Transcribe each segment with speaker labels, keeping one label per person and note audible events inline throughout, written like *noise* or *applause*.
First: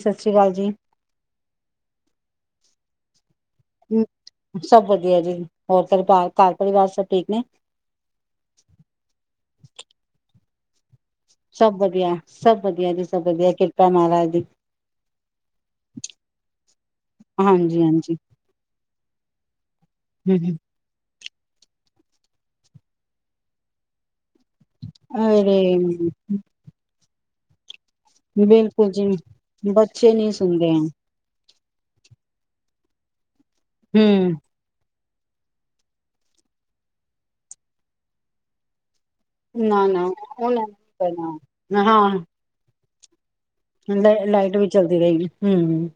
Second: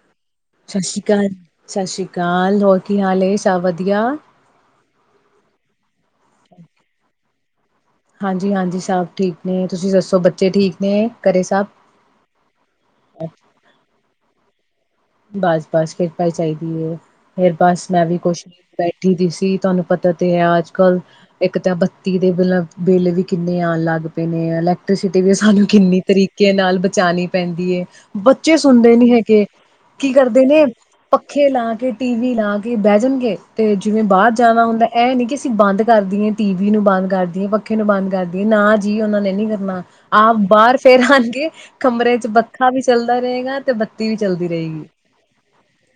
Speaker 1: ਸਤਿ ਸ੍ਰੀ ਅਕਾਲ ਜੀ,
Speaker 2: ਸਤਿ ਸ਼੍ਰੀ ਅਕਾਲ, ਸਤਿ ਸ੍ਰੀ ਕਾਲ ਹੋਰ ਕੀ ਹਾਲ ਏ? ਸਭ ਵਧੀਆ?
Speaker 1: ਹੂੰ, ਸਭ ਵਧੀਆ ਜੀ। ਹੋਰ ਪਰਿਵਾਰ, ਘਰ ਪਰਿਵਾਰ ਸਭ ਠੀਕ ਨੇ।
Speaker 2: ਹਾਂਜੀ-ਹਾਂਜੀ ਸਭ ਠੀਕ ਨੇ ਤੁਸੀਂ ਦੱਸੋ ਬੱਚੇ ਠੀਕ ਨੇ।
Speaker 1: ਸਭ ਵਧੀਆ, ਸਭ ਵਧੀਆ ਜੀ, ਸਭ ਵਧੀਆ ਕਿਰਪਾ ਏ ਮਹਾਰਾਜ ਦੀ।
Speaker 2: ਬਸ, ਬਸ ਕਿਰਪਾ ਹੀ ਚਾਹੀਦੀ ਏ ਫੇਰ
Speaker 1: ਹਾਂਜੀ
Speaker 2: ਬਸ ਮੈਂ
Speaker 1: ਹਾਂਜੀ।
Speaker 2: ਵੀ ਕੁਛ ਬੈਠੀ ਦੀ ਸੀ, ਤੁਹਾਨੂੰ ਪਤਾ ਤੇ ਹੈ ਅੱਜ ਕੱਲ ਇੱਕ ਤਾਂ ਬੱਤੀ ਦੇ ਬਿਲਾਂ ਬਿੱਲ ਵੀ ਕਿੰਨੇ ਆਉਣ ਲੱਗ ਪਏ ਨੇ ਅਲ ਤੁਸੀ ਤੀ ਵੀ ਸਾਨੂੰ ਕਿੰਨੀ
Speaker 1: ਅਰੇ
Speaker 2: ਤਰੀਕੇ ਨਾਲ ਬਚਾਣੀ। ਪੈਂਦੀ ਏ। ਬੱਚੇ
Speaker 1: ਬਿਲਕੁਲ
Speaker 2: ਸੁਣਦੇ
Speaker 1: ਜੀ,
Speaker 2: ਨੀ ਹੈਗੇ।
Speaker 1: ਬੱਚੇ
Speaker 2: ਕੀ
Speaker 1: ਨਹੀਂ
Speaker 2: ਕਰਦੇ ਨੇ,
Speaker 1: ਸੁਣਦੇ
Speaker 2: ਪੱਖੇ
Speaker 1: ਹੈ,
Speaker 2: ਪੱਖੇ ਲਾ ਕੇ ਟੀ ਵੀ ਲਾ ਕੇ ਬਹਿ ਜਾਣਗੇ। ਤੇ ਜਿਵੇਂ ਬਾਹਰ
Speaker 1: ਹੂੰ,
Speaker 2: ਜਾਣਾ ਹੁੰਦਾ। ਇਹ ਨੀ ਕਿ, ਅਸੀਂ ਬੰਦ ਕਰਦੀਏ ਟੀ ਵੀ ਨੂੰ ਬੰਦ ਕਰਦੀਏ ਪੱਖੇ ਨੂੰ ਬੰਦ ਕਰਦੀਏ ਨਾ ਜੀ ਉਹਨਾਂ ਨੇ ਨੀ ਕਰਨਾ,
Speaker 1: ਨਾ ਨਾ।
Speaker 2: ਆਪ
Speaker 1: ਉਹਨਾਂ
Speaker 2: ਬਾਹਰ ਫੇਰ
Speaker 1: ਕਰਨਾ,
Speaker 2: ਆਣਗੇ ਕਮਰੇ ਚ
Speaker 1: ਹਾਂ
Speaker 2: ਪੱਖਾ ਵੀ ਚੱਲਦਾ ਏ। ਕਈ ਵਾਰ ਤੇ ਬੱਤੀ ਵੀ ਚਲਦੀ
Speaker 1: ਚੱਲਦੀ ਰਹੇਗੀ ਹੂੰ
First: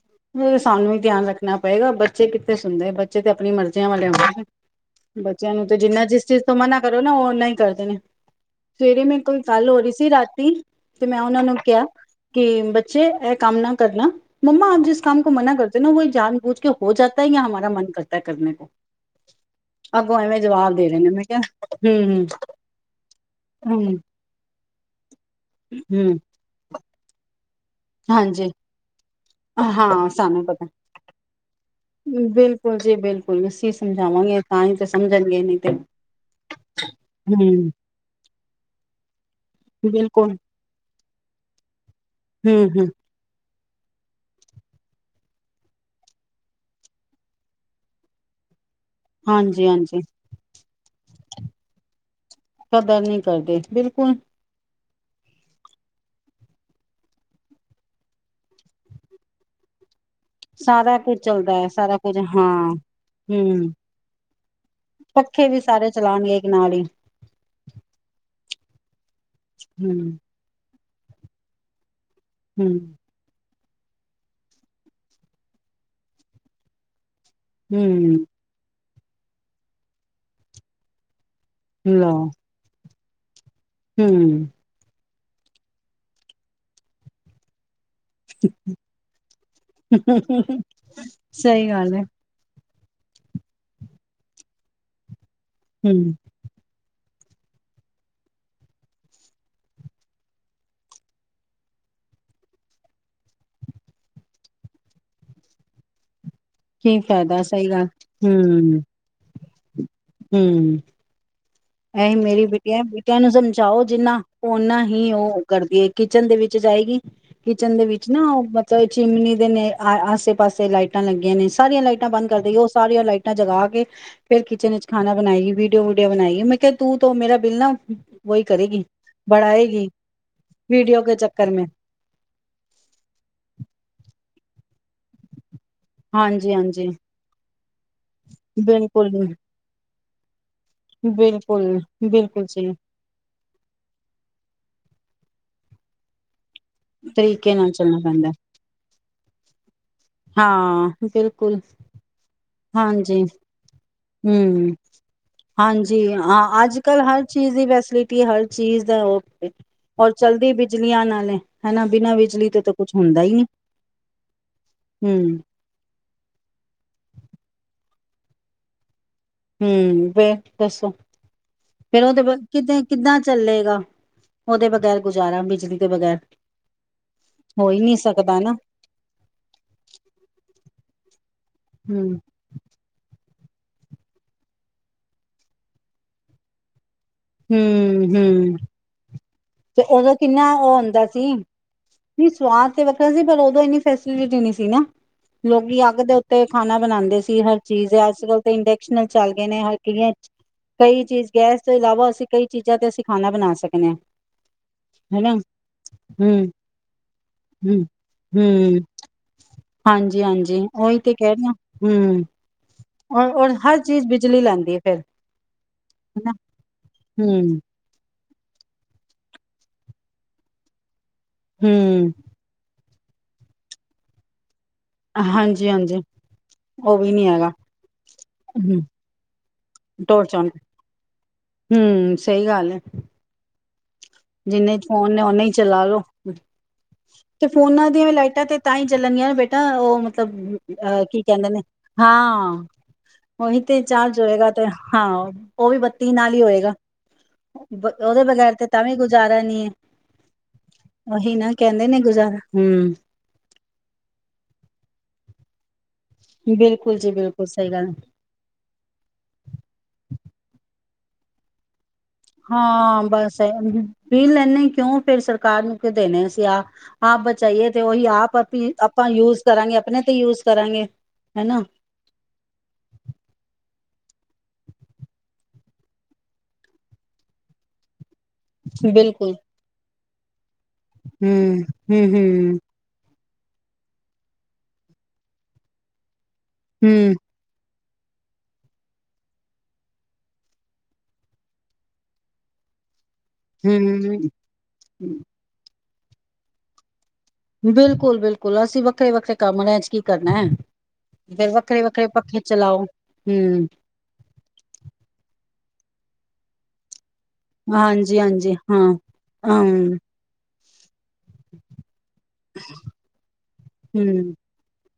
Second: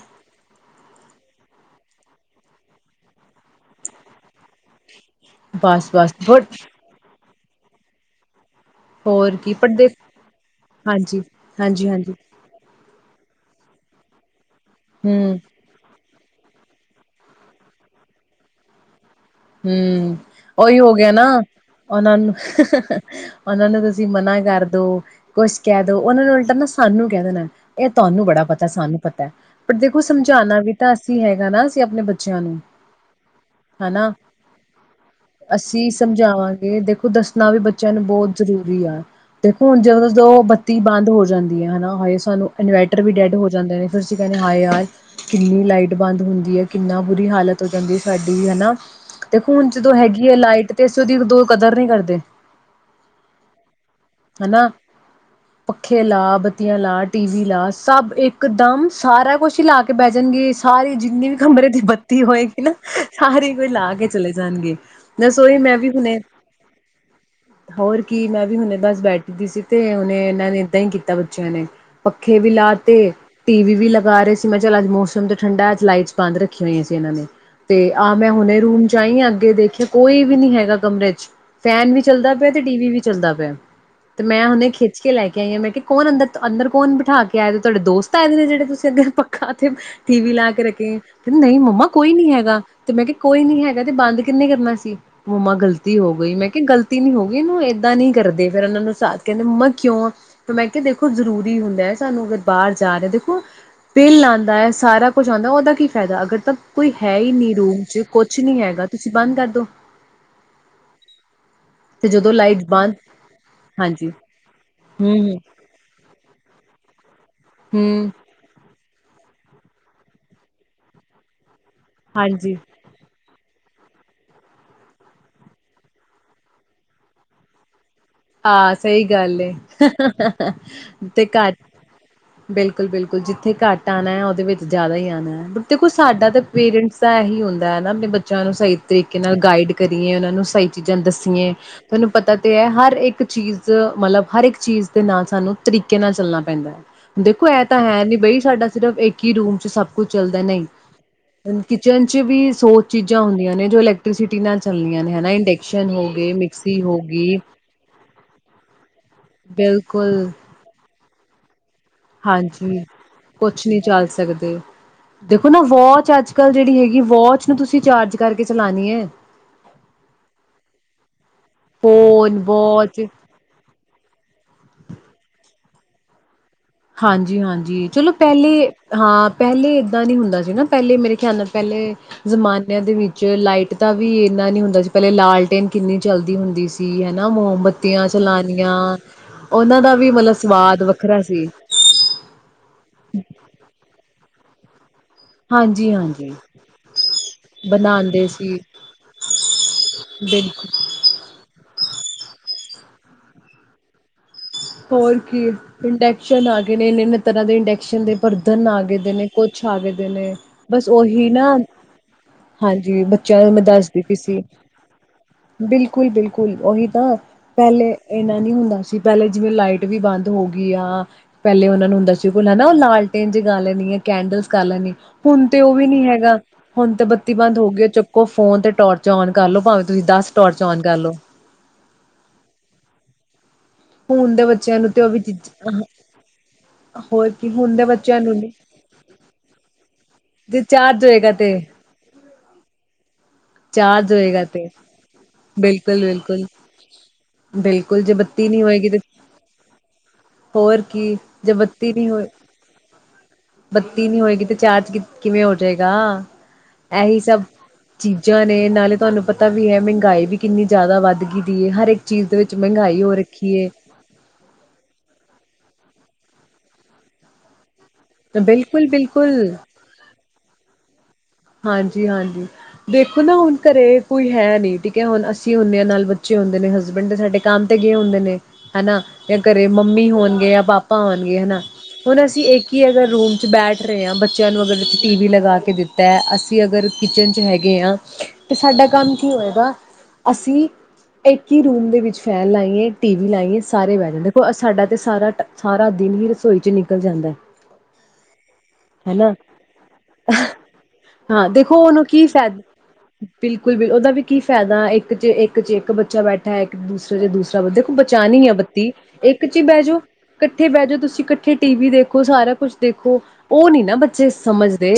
Speaker 1: *inaudible* ਸਾਨੂੰ ਵੀ ਧਿਆਨ ਰੱਖਣਾ ਪਏਗਾ ਬੱਚੇ ਕਿੱਥੇ ਸੁਣਦੇ ਬੱਚੇ ਤੇ ਆਪਣੀ ਮਰਜ਼ੀਆਂ ਵਾਲੇ ਹੁੰਦੇ ਨੇ। ਬੱਚਿਆਂ ਨੂੰ ਤੇ ਜਿੰਨਾ
Speaker 2: ਬਸ-ਬਸ
Speaker 1: ਜਿਸ ਚੀਜ਼
Speaker 2: ਬਟ
Speaker 1: ਤੋਂ ਮਨਾ ਕਰੋ ਨਾ ਉਹ ਓਨਾ ਹੀ ਕਰਦੇ ਨੇ। ਸਵੇਰੇ ਮੈਂ
Speaker 2: ਹੋਰ
Speaker 1: ਕੋਈ
Speaker 2: ਕੀ
Speaker 1: ਗੱਲ ਹੋ
Speaker 2: ਪੜ੍ਹਦੇ
Speaker 1: ਰਹੀ ਸੀ ਰਾਤੀ ਤੇ ਮੈਂ
Speaker 2: ਹਾਂਜੀ,
Speaker 1: ਉਹਨਾਂ ਨੂੰ ਕਿਹਾ
Speaker 2: ਹਾਂਜੀ-ਹਾਂਜੀ,
Speaker 1: ਕਿ ਬੱਚੇ ਕੰਮ ਨਾ ਕਰਨਾ। ਮੰਮਾ ਆਪ ਜਿਸ ਕੰਮ ਕੋ ਮਨਾ ਕਰਦੇ ਨਾ ਓਹੀ ਜਾਨ ਬੂਝ ਕੇ ਹੋ ਜਾਤਾ ਹੈ ਜਾਂ ਹਮਾਰਾ ਮਨ ਕਰਤਾ ਹੈ ਕਰਨੇ ਕੋ।
Speaker 2: ਹੂੰ
Speaker 1: ਅੱਗੋਂ ਐਵੇਂ ਜਵਾਬ
Speaker 2: ਉਹੀ
Speaker 1: ਦੇ
Speaker 2: ਹੋ
Speaker 1: ਰਹੇ ਨੇ
Speaker 2: ਗਿਆ
Speaker 1: ਮੈਂ
Speaker 2: ਨਾ
Speaker 1: ਕਿਹਾ
Speaker 2: ਉਹਨਾਂ
Speaker 1: ਹਮ
Speaker 2: ਨੂੰ ਉਹਨਾਂ ਨੂੰ
Speaker 1: ਹਮ
Speaker 2: ਤੁਸੀਂ ਮਨਾ ਕਰਦੋ ਕੁਛ ਕਹਿ ਦੋ
Speaker 1: ਹਮ
Speaker 2: ਉਹਨਾਂ ਨੂੰ ਉਲਟਾ ਨਾ ਸਾਨੂੰ ਕਹਿਣਾ ਨਾ ਇਹ ਤੁਹਾਨੂੰ ਬੜਾ
Speaker 1: ਹਾਂਜੀ
Speaker 2: ਪਤਾ ਸਾਨੂੰ ਪਤਾ ਪਰ ਦੇਖੋ
Speaker 1: ਹਾਂ ਸਾਨੂੰ
Speaker 2: ਸਮਝਾਣਾ
Speaker 1: ਪਤਾ
Speaker 2: ਵੀ ਤਾਂ ਅਸੀਂ ਹੈਗਾ ਨਾ। ਆਪਣੇ ਬੱਚਿਆਂ ਨੂੰ
Speaker 1: ਬਿਲਕੁਲ ਜੀ ਬਿਲਕੁਲ ਅਸੀਂ
Speaker 2: ਹਨਾ
Speaker 1: ਸਮਝਾਵਾਂਗੇ। ਤਾਂ ਹੀ ਤੇ ਸਮਝਣਗੇ ਨਹੀਂ ਤੇ
Speaker 2: ਅਸੀਂ ਸਮਝਾਵਾਂਗੇ ਦੇਖੋ ਦੱਸਣਾ ਵੀ
Speaker 1: ਹਮ
Speaker 2: ਬੱਚਿਆਂ ਨੂੰ ਬਹੁਤ ਜ਼ਰੂਰੀ ਆ। ਦੇਖੋ ਹੁਣ
Speaker 1: ਬਿਲਕੁਲ
Speaker 2: ਜਦੋਂ ਬੱਤੀ ਬੰਦ ਹੋ ਜਾਂਦੀ ਹੈ ਹਨਾ ਹਾਏ ਸਾਨੂੰ
Speaker 1: ਹਮ ਹਮ
Speaker 2: ਇਨਵਰਟਰ ਵੀ ਡੈਡ ਹੋ ਜਾਂਦੇ ਨੇ ਫਿਰ ਅਸੀਂ ਕਹਿੰਦੇ ਹਾਏ ਯਾਰ ਕਿੰਨੀ ਲਾਈਟ ਬੰਦ ਹੁੰਦੀ ਹੈ ਕਿੰਨਾ ਬੁਰੀ ਹਾਲਤ ਹੋ ਜਾਂਦੀ ਹੈ ਸਾਡੀ ਹਨਾ। ਦੇਖੋ
Speaker 1: ਹਾਂਜੀ
Speaker 2: ਹੁਣ ਜਦੋਂ
Speaker 1: ਹਾਂਜੀ
Speaker 2: ਹੈਗੀ ਆ ਲਾਈਟ ਤੇ ਅਸੀ ਉਦੋ ਕਦਰ ਨਹੀਂ ਕਰਦੇ।
Speaker 1: ਕਦਰ ਨਹੀਂ ਕਰਦੇ ਬਿਲਕੁਲ
Speaker 2: ਹਨਾ ਪੱਖੇ ਲਾ ਬੱਤੀਆਂ ਲਾ ਟੀਵੀ ਲਾ ਸਭ ਇਕ ਦਮ ਸਾਰਾ ਕੁਛ ਹੀ ਲਾ ਕੇ ਬਹਿ ਜਾਣਗੇ ਸਾਰੀ
Speaker 1: ਸਾਰਾ ਕੁੱਝ
Speaker 2: ਜਿੰਨੀ ਵੀ
Speaker 1: ਚੱਲਦਾ ਹੈ
Speaker 2: ਕਮਰੇ ਦੀ
Speaker 1: ਸਾਰਾ ਕੁੱਝ
Speaker 2: ਬੱਤੀ
Speaker 1: ਹਾਂ
Speaker 2: ਹੋਏਗੀ ਨਾ ਸਾਰੇ ਕੋਈ
Speaker 1: ਹਮ
Speaker 2: ਲਾ ਕੇ ਚਲੇ ਜਾਣਗੇ ਦੱਸ
Speaker 1: ਪੱਖੇ
Speaker 2: ਉਹੀ ਮੈਂ
Speaker 1: ਸਾਰੇ
Speaker 2: ਵੀ ਹੁਣੇ
Speaker 1: ਚਲਾਉਣਗੇ ਇੱਕ ਨਾਲ ਹੀ
Speaker 2: ਹੋਰ ਕੀ ਮੈਂ ਵੀ ਹੁੰਦੇ ਦਾ ਬੈਠ ਦੀ ਸੀ ਤੇ
Speaker 1: ਹੂੰ,
Speaker 2: ਉਹਨੇ ਇਹਨਾਂ ਨੇ ਏਦਾਂ ਹੀ ਦਾ ਬੱਚਿਆਂ ਨੇ ਪੱਖੇ ਵੀ ਲਾ
Speaker 1: ਹੂੰ,
Speaker 2: ਤੇ ਟੀਵੀ ਵੀ ਲਗਾ ਰਹੇ ਸੀ। ਮੈਂ ਚੱਲ ਅੱਜ ਮੌਸਮ ਤੇ ਠੰਡਾ ਅੱਜ ਲਾਈਟਸ ਬੰਦ ਰੱਖੀਆਂ ਹੋਈਆਂ ਸੀ ਇਹਨਾਂ ਨੇ ਤੇ ਆਹ
Speaker 1: ਹੂੰ,
Speaker 2: ਮੈਂ ਹੁਣੇ ਰੂਮ ਚ ਤਾਂ ਈ ਅੱਗੇ ਦੇਖਿਆ ਕੋਈ ਵੀ ਨੀ ਹੈਗਾ ਕਮਰੇ ਚ ਫੈਨ ਵੀ
Speaker 1: ਲਾ
Speaker 2: ਚੱਲਦਾ ਪਿਆ ਤੇ ਟੀਵੀ ਵੀ ਚੱਲਦਾ ਪਿਆ। ਤੇ ਮੈਂ
Speaker 1: ਹੂੰ।
Speaker 2: ਉਹਨੇ ਖਿੱਚ ਕੇ ਲੈ ਕੇ ਆਈ ਹਾਂ ਮੈਂ ਕਿਹਾ ਕੌਣ ਅੰਦਰ ਅੰਦਰ ਕੌਨ ਬਠਾ ਕੇ ਆ ਦੇ ਤੁਹਾਡੇ ਦੋਸਤ ਤਾ ਜਿਹੜੇ ਤੁਸੀਂ ਅੱਗੇ ਪੱਖਾ ਤੇ ਟੀਵੀ ਲਾ ਕੇ ਰੱਖੇ ਆ। ਕੈਂਦੇ ਨਹੀਂ
Speaker 1: ਸਹੀ
Speaker 2: ਮੰਮਾ
Speaker 1: ਗੱਲ ਹੈ,
Speaker 2: ਕੋਈ ਨੀ ਹੈਗਾ। ਤੇ ਮੈਂ ਕਿਹਾ ਕੋਈ ਨੀ ਹੈਗਾ ਤੇ ਬੰਦ ਕਿੰਨੇ ਕਰਨਾ ਸੀ। ਮਮਾ
Speaker 1: ਹੂੰ
Speaker 2: ਗਲਤੀ ਹੋ ਗਈ ਮੈਂ ਕਿਹਾ ਗਲ ਤਿ ਨੀ ਹੋ ਗਈ ਇਹਨੂੰ ਏਦਾਂ ਨੀ ਕਰਦੇ ਫੇਿਰ ਇਹਨਾਂ ਨੂੰ ਚਾਕ ਕੇ ਕਹਿੰਦੇ ਮਮਾ ਕਿਉਂ ਆ ਮੈਂ ਕਿਹਾ ਦੇਖੋ ਜ਼ਰੂਰੀ ਹੁੰਦਾ ਹੈ ਸਾਨੂੰ ਅਗਰ ਬਾਹਰ ਜਾ ਰਿਹਾ ਦੇਖੋ ਬਿਲ ਆਉਂਦਾ ਹੈ ਸਾਰਾ ਕੁੱਝ ਆਉਂਦਾ ਉਹਦਾ ਕੀ ਫਾਇਦਾ ਅਗਰ ਤਾਂ ਕੋਈ
Speaker 1: ਕੀ
Speaker 2: ਹੈ ਹੀ
Speaker 1: ਫਾਇਦਾ
Speaker 2: ਨਹੀਂ
Speaker 1: ਸਹੀ
Speaker 2: ਰੂਮ
Speaker 1: ਗੱਲ
Speaker 2: ਚ ਕੁਛ ਨਹੀਂ
Speaker 1: ਹੂੰ,
Speaker 2: ਹੈਗਾ ਤੁਸੀਂ ਬੰਦ ਕਰ। ਦੋ
Speaker 1: ਹੂੰ
Speaker 2: ਤੇ
Speaker 1: ਅਹੀ
Speaker 2: ਜਦੋਂ
Speaker 1: ਮੇਰੀ
Speaker 2: ਲਾਈਟ
Speaker 1: ਬੇਟੀਆਂ
Speaker 2: ਬੰਦ
Speaker 1: ਬੇਟਿਆਂ ਨੂੰ ਸਮਝਾਓ
Speaker 2: ਹਾਂਜੀ
Speaker 1: ਜਿੰਨਾ ਓਨਾ ਹੀ
Speaker 2: ਹਮ ਹਮ
Speaker 1: ਉਹ ਕਰਦੀ ਹੈ ਕਿਚਨ ਦੇ ਵਿੱਚ ਜਾਏਗੀ। ਕਿਚਨ ਦੇ ਵਿੱਚ
Speaker 2: ਹਮ
Speaker 1: ਨਾ ਓਹ ਮ ਚੱਲ ਚਿਮਨੀ ਦੇ ਨੇ ਆ ਆਸੇ ਪਾਸੇ ਲਾਈਟਾਂ ਲੱਗੀਆਂ ਨੇ ਸਾਰੀਆਂ ਲਾਈਟਾਂ ਬੰਦ ਕਰ
Speaker 2: ਹਾਂਜੀ
Speaker 1: ਦਿਓ ਸਾਰੀਆਂ ਲਾਈਟ ਮੈਂ ਜਗਾ ਕੇ ਫੇਰ ਕਿਚਨ ਚ ਖਾਣਾ ਬਣਾਏਗੀ ਵੀਡੀਓ ਵਡੀਓ ਬਣਾਈ। ਮੈਂ ਕਿਹਾ ਤੂ ਤੋ ਮੇਰਾ ਬਿੱਲ ਨਾ ਵਹੀ
Speaker 2: ਹਾਂ
Speaker 1: ਕਰੇਗੀ।
Speaker 2: ਸਹੀ ਗੱਲ ਏ,
Speaker 1: ਬੜਾਏਗੀ ਵੀਡੀਓ ਕੇ
Speaker 2: ਤੇ ਘਟ
Speaker 1: ਚੱਕਰ
Speaker 2: ਘੱਟ
Speaker 1: ਮੈਂ
Speaker 2: ਬਿਲਕੁਲ-ਬਿਲਕੁਲ ਜਿੱਥੇ ਘੱਟ ਆਉਣਾ ਹੈ ਉਹਦੇ ਵਿੱਚ ਜ਼ਿਆਦਾ ਹੀ ਆਉਨਾ ਬ ਦੇਖੋ ਸਾਡਾ ਤਾਂ
Speaker 1: ਹਾਂਜੀ-ਹਾਂਜੀ।
Speaker 2: ਪੇਰੈਂਟਸ ਤਾਂ ਇਹੀ ਹੁੰਦਾ ਹੈ ਨਾ ਆਪਣੇ ਬੱਚਿਆਂ ਨੂੰ ਸਹੀ
Speaker 1: ਬਿਲਕੁਲ,
Speaker 2: ਤਰੀਕੇ ਨਾਲ ਗਾਈਡ ਕਰੀਏ ਉਹਨਾਂ ਨੂੰ ਸਹੀ ਚੀਜ਼ਾਂ ਦਸੀਏ।
Speaker 1: ਬਿਲਕੁਲ,
Speaker 2: ਤੁਹਾਨੂੰ ਪਤਾ
Speaker 1: ਬਿਲਕੁਲ
Speaker 2: ਤੇ ਹੈ
Speaker 1: ਸਹੀ
Speaker 2: ਹਰ ਇੱਕ ਚੀਜ਼ ਮਤਲਬ ਹਰ ਇੱਕ ਚੀਜ਼ ਦੇ ਨਾਲ ਸਾਨੂੰ ਤਰੀਕੇ ਨਾਲ ਚੱਲਣਾ ਪੈਂਦਾ ਦੇਖੋ
Speaker 1: ਤਰੀਕੇ
Speaker 2: ਇਹ
Speaker 1: ਨਾਲ
Speaker 2: ਤਾਂ
Speaker 1: ਚੱਲਣਾ
Speaker 2: ਹੈ ਨੀ
Speaker 1: ਪੈਂਦਾ।
Speaker 2: ਬਈ ਸਾਡਾ ਸਿਰਫ ਇੱਕ ਕਿ ਰੂਮ ਚ ਸਭ ਕੁਛ ਚਲਦਾ ਨਹੀਂ
Speaker 1: ਹਾਂ, ਬਿਲਕੁਲ
Speaker 2: ਕਿਚਨ ਚ ਵੀ ਸੌ ਚੀਜ਼ਾਂ
Speaker 1: ਹਾਂਜੀ,
Speaker 2: ਹੁੰਦੀਆਂ ਨੇ ਜੋ ਇਲੈਕਟ੍ਰੀਸਿਟੀ ਨਾਲ
Speaker 1: ਹੂੰ।
Speaker 2: ਚੱਲਦੀਆਂ ਨੇ ਹਨਾ ਇੰਡਕਸ਼ਨ ਹੋ ਗਏ, ਮਿਕਸੀ ਹੋ ਗਈ।
Speaker 1: ਪੀ ਹਰ ਚੀਜ਼ ਦਾ ਓ ਪਏ, ਤੇ
Speaker 2: ਬਿਲਕੁਲ
Speaker 1: ਚਲਦੀ ਬਿਜਲੀਆਂ ਨਾਲ ਨੇ
Speaker 2: ਹਾਂਜੀ ਕੁਛ ਨਹੀਂ ਚੱਲ ਸਕਦੇ
Speaker 1: ਹੂੰ।
Speaker 2: ਦੇਖੋ ਨਾ ਵਾਚ ਅੱਜ਼ ਅੱਜ ਕੱਲ ਜਿਹੜੀ ਹੈਗੀ, ਵੋਚ ਨੂੰ ਤੁਸੀਂ ਚਾਰਜ ਕਰਕੇ ਚਲਾਣੀ ਹੈ।
Speaker 1: ਹੂੰ, ਫੇਰ ਦੱਸੋ, ਫੇਰ ਉਹਦੇ
Speaker 2: ਫੋਨ
Speaker 1: ਬਗੈਰ ਕੀਦੇ
Speaker 2: ਵੋਚ
Speaker 1: ਕਿੱਦਾਂ ਚੱਲੇਗਾ, ਉਹਦੇ ਬਗ਼ੈਰ ਗੁਜ਼ਾਰਾ ਬਿਜਲੀ ਬਗੈਰ ਹੋ ਹੀ
Speaker 2: ਹਾਂਜੀ-ਹਾਂਜੀ
Speaker 1: ਨਹੀਂ
Speaker 2: ਚਲੋ,
Speaker 1: ਸਕਦਾ ਨਾ,
Speaker 2: ਪਹਿਲੇ ਹਾਂ ਪਹਿਲੇ ਏਦਾਂ ਨੀ ਹੁੰਦਾ ਸੀ ਨਾ ਪਹਿਲੇ ਮੇਰੇ ਖਿਆਲ ਪਹਿਲੇ
Speaker 1: ਹੂੰ।
Speaker 2: ਜ਼ਮਾਨਿਆਂ ਦੇ ਵਿੱਚ ਚ ਲਾਈਟ ਤਾਂ ਵੀ ਇੰਨਾ ਨਹੀਂ ਹੁੰਦਾ ਸੀ, ਪਹਿਲੇ ਲਾਲਟੇਨ ਕਿੰਨੀ ਚੱਲਦੀ ਹੁੰਦੀ ਸੀ। ਹਨਾ, ਮੋਮਬੱਤੀਆਂ
Speaker 1: ਹੂੰ, ਹੂੰ
Speaker 2: ਚਲਾਨੀਆਂ, ਉਹਨਾਂ
Speaker 1: ਤੇ
Speaker 2: ਦਾ ਵੀ
Speaker 1: ਉਦੋਂ
Speaker 2: ਮਤਲਬ
Speaker 1: ਕਿੰਨਾ ਉਹ
Speaker 2: ਸਵਾਦ
Speaker 1: ਹੁੰਦਾ
Speaker 2: ਵੱਖਰਾ ਸੀ।
Speaker 1: *unintelligible* ਸਵਾਦ ਤੇ ਵੱਖਰਾ ਸੀ, ਪਰ ਉਦੋਂ ਇੰਨੀ ਫੈਸਿਲਿਟੀ ਨਹੀਂ ਸੀ। ਨਾ। ਲੋਕੀ
Speaker 2: ਹਾਂਜੀ
Speaker 1: ਅੱਗ ਦੇ
Speaker 2: ਹਾਂਜੀ
Speaker 1: ਉੱਤੇ ਖਾਣਾ ਬਣਾਉਂਦੇ ਸੀ, ਹਰ ਚੀਜ਼
Speaker 2: ਬਣਾਉਂਦੇ
Speaker 1: ਅੱਜ-ਕੱਲ ਤੇ
Speaker 2: ਸੀ
Speaker 1: ਇੰਡਕਸ਼ਨ ਚੱਲ ਗਏ, ਨੇ ਹਈਆਂ
Speaker 2: ਬਿਲਕੁਲ
Speaker 1: ਕਈ ਚੀਜ਼ ਗੈਸ ਤੋਂ ਇਲਾਵਾ ਕਈ ਚੀਜ਼ਾਂ ਤੇ ਅਸੀਂ ਖਾਣਾ ਬਣਾ ਸਕਦੇ ਹਾਂ।
Speaker 2: ਹੋਰ
Speaker 1: ਹਨਾ
Speaker 2: ਕੀ
Speaker 1: ਹਮ
Speaker 2: ਇੰਡਕਸ਼ਨ ਆ ਗਏ ਨੇ ਇੰਨੇ-ਇੰਨੇ ਤਰ੍ਹਾਂ ਦੇ ਹੋਰ
Speaker 1: ਹਮ
Speaker 2: ਇੰਡਕਸ਼ਨ ਦੇ ਬਰਤਨ
Speaker 1: ਹਮ
Speaker 2: ਆ ਗਏ ਨੇ ਕੁਛ ਆ ਗਏ ਦੇ
Speaker 1: ਹਾਂਜੀ
Speaker 2: ਨੇ
Speaker 1: ਹਾਂਜੀ
Speaker 2: ਬਸ
Speaker 1: ਤੇ
Speaker 2: ਉਹੀ
Speaker 1: ਕਹਿ ਰਹੀ ਹਾਂ
Speaker 2: ਨਾ,
Speaker 1: ਹਮ
Speaker 2: ਹਾਂਜੀ
Speaker 1: ਔਰ
Speaker 2: ਬੱਚਿਆਂ
Speaker 1: ਔਰ
Speaker 2: ਨੂੰ ਮੈਂ
Speaker 1: ਹਰ
Speaker 2: ਦੱਸਦੀ
Speaker 1: ਚੀਜ਼
Speaker 2: ਪਈ
Speaker 1: ਬਿਜਲੀ
Speaker 2: ਸੀ,
Speaker 1: ਲੈਂਦੀ ਹੈ ਫਿਰ ਹਨਾ
Speaker 2: ਬਿਲਕੁਲ-ਬਿਲਕੁਲ ਉਹੀ ਤਾਂ
Speaker 1: ਹਮ
Speaker 2: ਪਹਿਲੇ ਇੰਨਾ ਨੀ ਹੁੰਦਾ ਸੀ ਪਹਿਲੇ ਜਿਵੇਂ ਲਾਈਟ ਵੀ ਬੰਦ ਹੋ ਗਈ ਆ ਪਹਿਲੇ ਉਹਨਾਂ ਨੂੰ
Speaker 1: ਹਮ
Speaker 2: ਹੁੰਦਾ ਸੀ ਨਾ ਉਹ ਲਾਲ ਇੰਜ ਗੱਲ ਨੀ ਹੈ, ਕੈਂਡਲ ਕਰ ਲੈਣੀ, ਹੁਣ ਤੇ
Speaker 1: ਹਾਂਜੀ
Speaker 2: ਉਹ ਵੀ
Speaker 1: ਹਾਂਜੀ
Speaker 2: ਨੀ ਹੈਗਾ, ਹੁਣ
Speaker 1: ਉਹ
Speaker 2: ਤੇ
Speaker 1: ਵੀ ਨੀ
Speaker 2: ਬੱਤੀ
Speaker 1: ਹੈਗਾ
Speaker 2: ਬੰਦ ਹੋ ਗਈ ਚੁੱਕੋ ਫੋਨ ਤੇ
Speaker 1: ਹੂੰ
Speaker 2: ਟੋਰਚ ਔਨ ਕਰਲੋ ਭਾਵੇਂ ਤੁਸੀਂ
Speaker 1: ਤੋੜ
Speaker 2: ਦਸ
Speaker 1: ਚੌਣ
Speaker 2: ਟੋਰਚ ਓਨ ਕਰਲੋ
Speaker 1: ਹਮ ਸਹੀ ਗੱਲ ਹੈ ਜਿੰਨੇ ਫੋਨ ਨੇ ਓਨੇ ਹੀ
Speaker 2: ਚੀਜ਼ਾਂ
Speaker 1: ਚਲਾ ਲੋ,
Speaker 2: ਹੋਰ
Speaker 1: ਤੇ
Speaker 2: ਕੀ ਹੁਣ ਦੇ
Speaker 1: ਫੋਨਾਂ ਦੀਆਂ ਵੀ
Speaker 2: ਬੱਚਿਆਂ ਨੂੰ
Speaker 1: ਲਾਈਟਾਂ
Speaker 2: ਨੀ
Speaker 1: ਤੇ ਤਾਂ ਹੀ ਚੱਲਣਗੀਆਂ ਨੇ ਬੇਟਾ ਉਹ ਮਤਲਬ
Speaker 2: ਜੇ ਚਾਰਜ
Speaker 1: ਅਹ ਕੀ
Speaker 2: ਹੋਏਗਾ
Speaker 1: ਕਹਿੰਦੇ
Speaker 2: ਤੇ
Speaker 1: ਨੇ ਹਾਂ ਹਾਂ। ਓਹੀ ਤੇ ਚਾਰਜ ਹੋਏਗਾ ਤੇ ਹਾਂ, ਉਹ ਵੀ
Speaker 2: ਬਿਲਕੁਲ
Speaker 1: ਬੱਤੀ ਨਾਲ ਹੀ
Speaker 2: ਬਿਲਕੁਲ
Speaker 1: ਹੋਏਗਾ,
Speaker 2: ਬਿਲਕੁਲ ਜੇ
Speaker 1: ਉਹਦੇ
Speaker 2: ਬੱਤੀ
Speaker 1: ਬਗੈਰ
Speaker 2: ਨੀ
Speaker 1: ਤੇ ਤਾਂ ਵੀ ਗੁਜ਼ਾਰਾ ਨੀ ਹੈ
Speaker 2: ਹੋਰ ਕੀ
Speaker 1: ਉਹੀ ਨਾ
Speaker 2: ਜੇ
Speaker 1: ਕਹਿੰਦੇ
Speaker 2: ਬੱਤੀ
Speaker 1: ਨੇ
Speaker 2: ਨੀ ਹੋਏ,
Speaker 1: ਗੁਜ਼ਾਰਾ ਹਮ।
Speaker 2: ਬੱਤੀ ਨੀ ਹੋਏਗੀ ਤੇ ਚਾਰਜ ਕਿਵੇਂ ਹੋ ਜਾਏਗਾ
Speaker 1: ਬਿਲਕੁਲ ਜੀ
Speaker 2: ਇਹੀ ਸਭ
Speaker 1: ਬਿਲਕੁਲ ਸਹੀ ਗੱਲ।
Speaker 2: ਚੀਜ਼ਾਂ ਨੇ ਨਾਲੇ ਤੁਹਾਨੂੰ ਪਤਾ ਵੀ ਹੈ, ਮਹਿੰਗਾਈ ਵੀ ਕਿੰਨੀ ਜ਼ਿਆਦਾ ਵੱਧ ਗਈ ਹੈ, ਹਰ ਇੱਕ ਚੀਜ਼ ਦੇ ਵਿੱਚ ਮਹਿੰਗਾਈ
Speaker 1: ਹਾਂ
Speaker 2: ਹੋ
Speaker 1: ਬਸ,
Speaker 2: ਰੱਖੀ ਹੈ
Speaker 1: ਬਿੱਲ ਏਨੇ ਕਿਉਂ ਫੇਰ ਸਰਕਾਰ ਨੂੰ ਦੇਣੇ ਸੀ ਐ *unintelligible* ਤੇ ਉਹੀ ਆਪ ਅਸੀ
Speaker 2: ਬਿਲਕੁਲ
Speaker 1: ਆਪਾਂ ਯੂਜ
Speaker 2: ਬਿਲਕੁਲ
Speaker 1: ਕਰਾਂਗੇ ਆਪਣੇ ਤੇ ਯੂਜ ਕਰਾਂਗੇ ਹਨਾ
Speaker 2: ਹਾਂਜੀ- ਹਾਂਜੀ ਦੇਖੋ ਨਾ ਹੁਣ ਘਰੇ ਕੋਈ ਹੈ ਨਹੀਂ ਠੀਕ ਹੈ, ਹੁਣ ਅਸੀਂ ਹੁੰਦੇ ਹਾਂ ਨਾਲ ਬੱਚੇ ਹੁੰਦੇ ਨੇ ਹਸਬੈਂਡ ਤੇ ਸਾਡੇ ਕੰਮ ਤੇ ਗਏ ਹੁੰਦੇ ਨੇ ਹਨਾ,
Speaker 1: ਬਿਲਕੁਲ
Speaker 2: ਯਾ ਘਰੇ ਮੰਮੀ ਹੋਣਗੇ ਆਪ ਪਾਪਾ ਹੋਣਗੇ ਹਨਾ,
Speaker 1: ਹਮ ਹਮ
Speaker 2: ਹੁਣ ਅਸੀਂ
Speaker 1: ਹਮ
Speaker 2: ਇੱਕ ਹੀ ਅਗਰ ਰੂਮ ਬੈਠ ਰਹੇ ਆਂ ਬੱਚਿਆਂ ਨੂੰ ਅਗਰ ਟੀ ਵੀ ਲਗਾ ਕੇ ਦਿੱਤਾ। ਅਸੀਂ ਅਗਰ
Speaker 1: ਹਮ
Speaker 2: ਕਿਚਨ 'ਚ ਹੈਗੇ ਹਾਂ। ਤੇ ਸਾਡਾ ਕੰਮ ਕੀ ਹੋਏਗਾ ਅਸੀਂ ਇੱਕ ਹੀ ਰੂਮ ਦੇ ਵਿੱਚ ਫੈਨ ਲਾਈਏ। ਟੀਵੀ ਲਾਈਏ ਸਾਰੇ ਬਹਿ
Speaker 1: ਹਮ।
Speaker 2: ਜਾਂਦੇ ਦੇਖੋ ਸਾਡਾ ਤੇ ਸਾਰਾ ਦਿਨ ਹੀ ਰਸੋਈ ਚ ਨਿਕਲਦਾ
Speaker 1: ਬਿਲਕੁਲ-ਬਿਲਕੁਲ ਅਸੀਂ
Speaker 2: ਹਨਾ
Speaker 1: ਵੱਖਰੇ-ਵੱਖਰੇ ਕਮਰਿਆਂ ਚ ਕੀ ਕਰਨਾ ਹੈ।
Speaker 2: ਹਾਂ
Speaker 1: ਫੇਰ
Speaker 2: ਦੇਖੋ
Speaker 1: ਵੱਖਰੇ
Speaker 2: ਹੁਣ
Speaker 1: ਵੱਖਰੇ
Speaker 2: ਕੀ
Speaker 1: ਪੱਖੇ
Speaker 2: ਫਾਇਦਾ
Speaker 1: ਚਲਾਓ
Speaker 2: ਏ
Speaker 1: ਹਮ
Speaker 2: ਬਿਲਕੁਲ-ਬਿਲਕੁਲ ਉਹਦਾ ਵੀ ਕੀ ਫਾਇਦਾ ਇੱਕ ਚ ਇੱਕ ਚ ਇੱਕ ਬੱਚਾ ਬੈਠਾ ਹੈ ਇੱਕ ਦੂਸਰਾ। ਦੂਸਰਾ ਦੇਖੋ ਬਚਾਣੀ ਆ
Speaker 1: ਹਾਂਜੀ-ਹਾਂਜੀ ਹਾਂ
Speaker 2: ਬੱਤੀ ਇੱਕ ਚ ਹੀ ਬਹਿ
Speaker 1: ਹਮ
Speaker 2: ਜੋ ਇਕੱਠੇ ਬਹਿ ਜਾਓ ਤੁਸੀਂ ਇਕੱਠੇ ਟੀਵੀ ਦੇਖੋ। ਸਾਰਾ ਕੁਛ ਦੇਖੋ। ਉਹ ਨੀ ਨਾ ਬੱਚੇ
Speaker 1: ਹਮ
Speaker 2: ਸਮਝਦੇ।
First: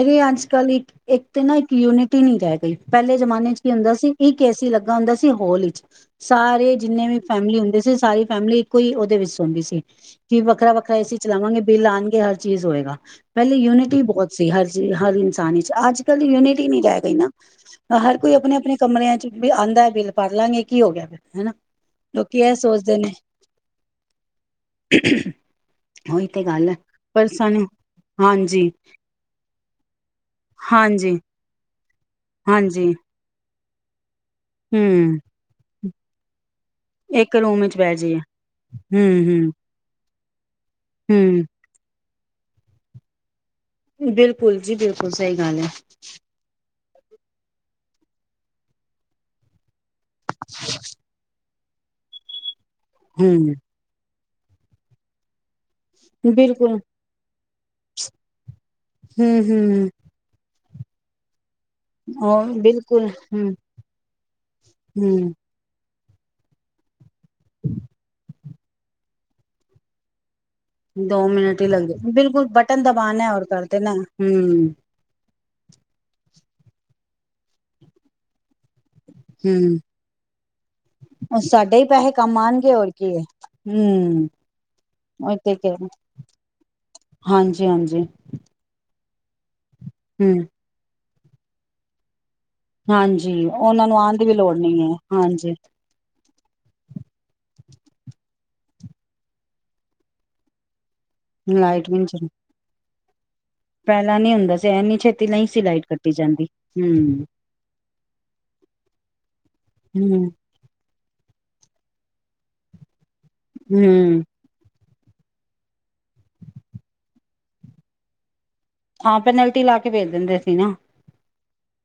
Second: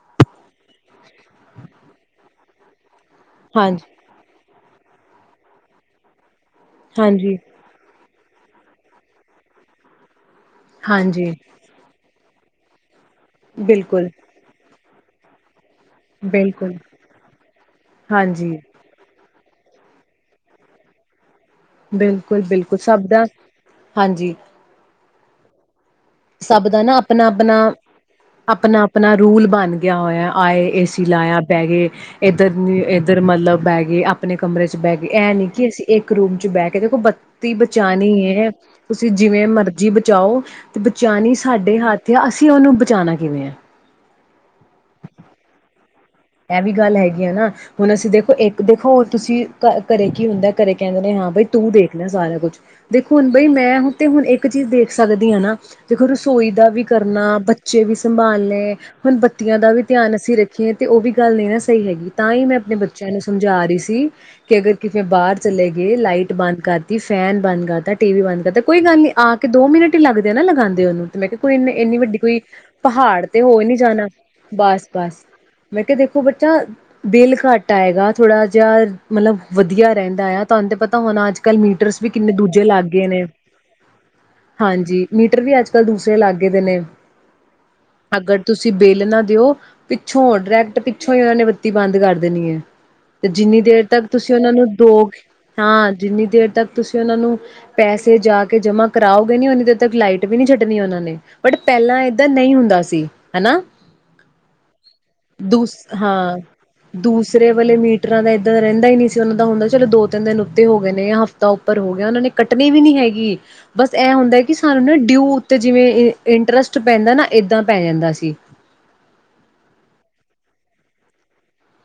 Speaker 1: ਅਰੇ ਅਜ ਕਲ ਇੱਕ ਇੱਕ ਤੇ ਨਾ ਕਿ ਯੂਨਿਟੀ ਨਹੀਂ ਰਹਿ ਗਈ। ਪਹਿਲੇ ਜਮਾਨੇ ਚ ਕੀ
Speaker 2: ਹਾਂਜੀ
Speaker 1: ਹੁੰਦਾ ਸੀ ਇੱਕ ਏਸੀ ਲੱਗਾ ਹੁੰਦਾ ਸੀ ਹੋਲ ਵਿੱਚ। ਸਾਰੇ ਜਿੰਨੇ ਵੀ
Speaker 2: ਹਾਂਜੀ
Speaker 1: ਫੈਮਿਲੀ ਹੁੰਦੇ ਸੀ ਸਾਰੀ ਫੈਮਿਲੀ ਇੱਕੋ ਹੀ ਉਹਦੇ ਵਿੱਚ ਸੌਂਦੀ ਸੀ। ਕੀ ਵੱਖਰਾ-ਵੱਖਰਾ ਏਸੀ
Speaker 2: ਹਾਂਜੀ
Speaker 1: ਚਲਾਵਾਂਗੇ ਬਿੱਲ ਆਣਗੇ ਹਰ ਚੀਜ਼ ਹੋਏਗਾ। ਪਹਿਲੇ ਯੂਨਿਟੀ
Speaker 2: ਬਿਲਕੁਲ
Speaker 1: ਬਹੁਤ ਹਰ ਚੀਜ਼ ਹਰ ਇਨਸਾਨ ਚ ਅੱਜ ਕੱਲ ਯੂਨਿਟੀ
Speaker 2: ਬਿਲਕੁਲ
Speaker 1: ਨਹੀਂ ਰਹਿ ਗਈ ਨਾ ਹਰ ਕੋਈ ਆਪਣੇ
Speaker 2: ਹਾਂਜੀ
Speaker 1: ਆਪਣੇ ਕਮਰਿਆਂ ਚ ਵੀ ਆਂਦਾ ਬਿੱਲ ਭਰ ਲਾਂਗੇ ਕੀ ਹੋ ਗਿਆ ਫਿਰ
Speaker 2: ਬਿਲਕੁਲ-ਬਿਲਕੁਲ ਸਭ ਦਾ ਹਾਂਜੀ।
Speaker 1: ਉਹੀ ਤੇ
Speaker 2: ਸਭ
Speaker 1: ਗੱਲ ਹੈ
Speaker 2: ਦਾ ਨਾ
Speaker 1: ਪਰ ਸਾਨੂੰ ਹਾਂਜੀ
Speaker 2: ਆਪਣਾ-ਆਪਣਾ-ਆਪਣਾ-ਆਪਣਾ ਰੂਲ ਬਣ ਗਿਆ ਹੋਇਆ ਆਏ ਏਸੀ
Speaker 1: ਹਾਂਜੀ
Speaker 2: ਲਾਇਆ ਪੈ *inaudible* ਇੱਧਰ ਨ
Speaker 1: ਹਾਂਜੀ
Speaker 2: ਇੱਧਰ ਮਤਲਬ ਪੈ ਗਏ ਅਪ ਆਪਣੇ ਕਮਰੇ ਚ ਬੈਗੇ
Speaker 1: ਹੂੰ,
Speaker 2: ਇਹ ਨਹੀਂ ਕਿ ਅਸੀਂ, ਇੱਕ ਰੂਮ ਚ ਬੈਠ ਦੇਖੋ
Speaker 1: ਇੱਕ
Speaker 2: ਬੱਤੀ
Speaker 1: ਰੂਮ ਵਿੱਚ ਬਹਿ ਜਾਈਏ
Speaker 2: ਬਚਾਉਣੀ ਹੈ, ਤੁਸੀਂ ਜਿਵੇਂ
Speaker 1: ਹੂੰ-ਹੂੰ,
Speaker 2: ਮਰਜ਼ੀ ਜਾਓ ਬਚਾਨੀ
Speaker 1: ਹੂੰ।
Speaker 2: ਸਾਡੇ ਹੱਥ ਅਤੇ ਅਸੀਂ ਉਹਨੂੰ ਬਚਾਉਣਾ ਕਿਵੇਂ ਹੈ,
Speaker 1: ਬਿਲਕੁਲ ਜੀ ਬਿਲਕੁਲ ਸਹੀ ਗੱਲ ਹੈ।
Speaker 2: ਇਹ ਵੀ ਗੱਲ ਹੈਗੀ ਆ ਨਾ ਹੁਣ ਅਸੀਂ ਦੇਖੋ ਇੱਕ ਦੇਖੋ ਤੁਸੀਂ ਘਰੇ ਕੀ ਹੁੰਦਾ ਘਰੇ ਕਹਿੰਦੇ ਨੇ ਹਾਂ ਬਈ, ਤੂੰ ਦੇਖ ਲੈ ਸਾਰਾ ਕੁਛ, ਦੇਖੋ ਹੁਣ ਬਈ
Speaker 1: ਹੂੰ
Speaker 2: ਮੈਂ ਹੁਣ ਤੇ ਹੁਣ ਇੱਕ ਇੱਕ ਚੀਜ਼ ਦੇਖ ਸਕਦੀ ਹੈ ਨਾ, ਦੇਖੋ ਰਸੋਈ ਦਾ
Speaker 1: ਬਿਲਕੁਲ
Speaker 2: ਵੀ ਕਰਨਾ ਬੱਚੇ ਵੀ ਸੰਭਾਲਣੇ, ਹੁਣ ਬੱਤੀਆਂ ਦਾ ਵੀ
Speaker 1: ਹੂੰ-ਹੂੰ
Speaker 2: ਧਿਆਨ ਅਸੀਂ ਰੱ ਖੇ ਅਤੇ ਉਹ ਵੀ ਗੱਲ ਨਹੀਂ *unintelligible* ਸਹੀ ਹੈਗੀ ਤਾਂ ਹੀ
Speaker 1: ਔਰ
Speaker 2: ਮੈਂ ਆਪਣੇ
Speaker 1: ਬਿਲਕੁਲ
Speaker 2: ਬੱਚਿਆਂ ਨੂੰ ਸਮਝਾ
Speaker 1: ਹੂੰ-ਹੂੰ।
Speaker 2: ਰਹੀ ਸੀ, ਕਿ ਅਗਰ ਕਿਵੇਂ ਬਾਹਰ ਚਲੇੇਗੀ, ਜੇ ਲਾਈਟ ਬੰਦ ਕਰਤੀ ਫਿਰ ਫੈਨ ਬੰਦ ਕਰਤਾ, ਟੀ ਵੀ ਬੰਦ ਕਰਤਾ, ਕੋਈ ਗੱਲ ਨੀ ਆ ਕੇ ਦੋ ਮਿੰਟ ਹੀ ਲੱਗ *unintelligible* ਨਾ ਲਗਾਉਂਦੇ ਉਹਨੂੰ ਤੇ
Speaker 1: ਦੋ
Speaker 2: ਮੈਂ ਕਿਹਾ ਕੋਈ
Speaker 1: ਮਿੰਟ ਹੀ ਲੱਗਦੇ
Speaker 2: ਇੰਨੀ ਵੱਡੀ ਕੋਈ
Speaker 1: ਬਿਲਕੁਲ ਬਟਨ
Speaker 2: ਪਹਾੜ
Speaker 1: ਦਬਾਨਾ ਹੈ
Speaker 2: ਤੇ
Speaker 1: ਔਰ
Speaker 2: ਹੋ
Speaker 1: ਕਰ
Speaker 2: ਨੀ
Speaker 1: ਦੇਨਾ
Speaker 2: ਜਾਣਾ
Speaker 1: ਹੂੰ-ਹੂੰ।
Speaker 2: ਬਸ ਬਸ, ਮੈਂ ਕਿਹਾ ਦੇਖੋ ਬੱਚਾ ਬਿੱਲ ਘੱਟ ਆਏਗਾ ਥੋੜਾ ਜਿਹਾ, ਮਤਲਬ ਵਧੀਆ ਰਹਿੰਦਾ ਆ ਤੁਹਾਨੂੰ ਤੇ ਪਤਾ ਹੋਣਾ ਅੱਜ ਕੱਲ
Speaker 1: ਸਾਡੇ ਹੀ
Speaker 2: ਮੀਟਰਸ ਵੀ
Speaker 1: ਪੈਸੇ
Speaker 2: ਕਿੰਨੇ
Speaker 1: ਕੰਮ
Speaker 2: ਦੂਜੇ
Speaker 1: ਆਣਗੇ
Speaker 2: ਲੱਗ
Speaker 1: ਹੋਰ
Speaker 2: ਗਏ
Speaker 1: ਕੀ ਹੈ
Speaker 2: ਨੇ,
Speaker 1: ਹੂੰ।
Speaker 2: ਹਾਂਜੀ
Speaker 1: ਉਹ
Speaker 2: ਮੀਟਰ
Speaker 1: ਤੇ
Speaker 2: ਵੀ ਅੱਜ ਕੱਲ੍ਹ
Speaker 1: ਕਹਿ
Speaker 2: ਦੂਸਰੇ ਲੱਗ ਦੇ ਨੇ
Speaker 1: ਹਾਂਜੀ-ਹਾਂਜੀ
Speaker 2: ਅਗਰ ਤੁਸੀਂ ਬਿੱਲ ਨਾ ਦਿਓ
Speaker 1: ਹੂੰ।
Speaker 2: ਪਿੱਛੋਂੜ, ਨੈੱਟ ਪਿੱਛੋਂ ਹੀ ਉਹਨਾਂ ਨੇ ਬੱਤੀ ਬੰਦ ਕਰ ਦਿੱ ਦੇਣੀ ਹੈ ਤੇ,
Speaker 1: ਹਾਂਜੀ
Speaker 2: ਜਿੰਨੀ ਦੇਰ
Speaker 1: ਉਹਨਾਂ ਨੂੰ
Speaker 2: ਤੱਕ
Speaker 1: ਆਣ ਦੀ
Speaker 2: ਤੁਸੀਂ
Speaker 1: ਵੀ
Speaker 2: ਉਹਨਾਂ
Speaker 1: ਲੋੜ
Speaker 2: ਨੂੰ
Speaker 1: ਨਹੀਂ ਹੈ
Speaker 2: ਦੋ
Speaker 1: ਹਾਂਜੀ
Speaker 2: ਹਾਂ ਜਿੰਨੀ ਦੇਰ ਤੱਕ ਤੁਸੀਂ ਉਹਨਾਂ ਨੂੰ, ਪੈਸੇ ਜਾ ਕੇ ਜਮਾ ਕਰਾਓਗੇ ਨੀ ਉਹਨੀ ਦੇਰ ਤੱਕ ਲਾਈਟ ਵੀ ਨਹੀਂ ਛੱਡਣੀ ਉਹਨਾਂ ਨੇ, ਬਟ
Speaker 1: ਲਾਈਟ ਵੀ
Speaker 2: ਪਹਿਲਾਂ ਏਦਾਂ ਨਹੀਂ ਹੁੰਦਾ ਸੀ। ਹਨਾ
Speaker 1: ਪਹਿਲਾਂ ਨੀ ਹੁੰਦਾ ਸੀ ਐਨੀ ਛੇ
Speaker 2: ਦੂਸ ਹਾਂ ਦੂਸਰੇ ਵਾਲੇ ਮੀਟਰਾਂ ਦਾ ਇੱਦਾਂ ਰਹਿੰਦਾ ਹੀ ਨਹੀਂ ਸੀ ਉਹਨਾਂ ਦਾ ਹੁੰਦਾ ਚਲੋ ਦੋ ਤਿੰਨ
Speaker 1: ਹੂੰ।
Speaker 2: ਦਿਨ ਉੱਤੇ ਹੋ ਗਏ ਨੇ ਜਾਂ ਹਫ਼ਤਾ ਉੱਪਰ ਹੋ ਗਿਆ ਉਹਨਾਂ ਨੇ ਕੱਟਣੇ ਵੀ ਨਹੀਂ ਹੈ ਗੀ ਬਸ
Speaker 1: ਹੂੰ,
Speaker 2: ਇਹ ਹੁੰਦਾ ਕਿ ਸਾਨੂੰ ਨਾ ਡਿਊ ਉੱਤੇ ਜਿਵੇਂ ਇਹ,
Speaker 1: ਹਾਂ ਪੈਨਲਟੀ ਲਾ ਕੇ ਵੇਚ ਦਿੰਦੇ ਸੀ ਨਾ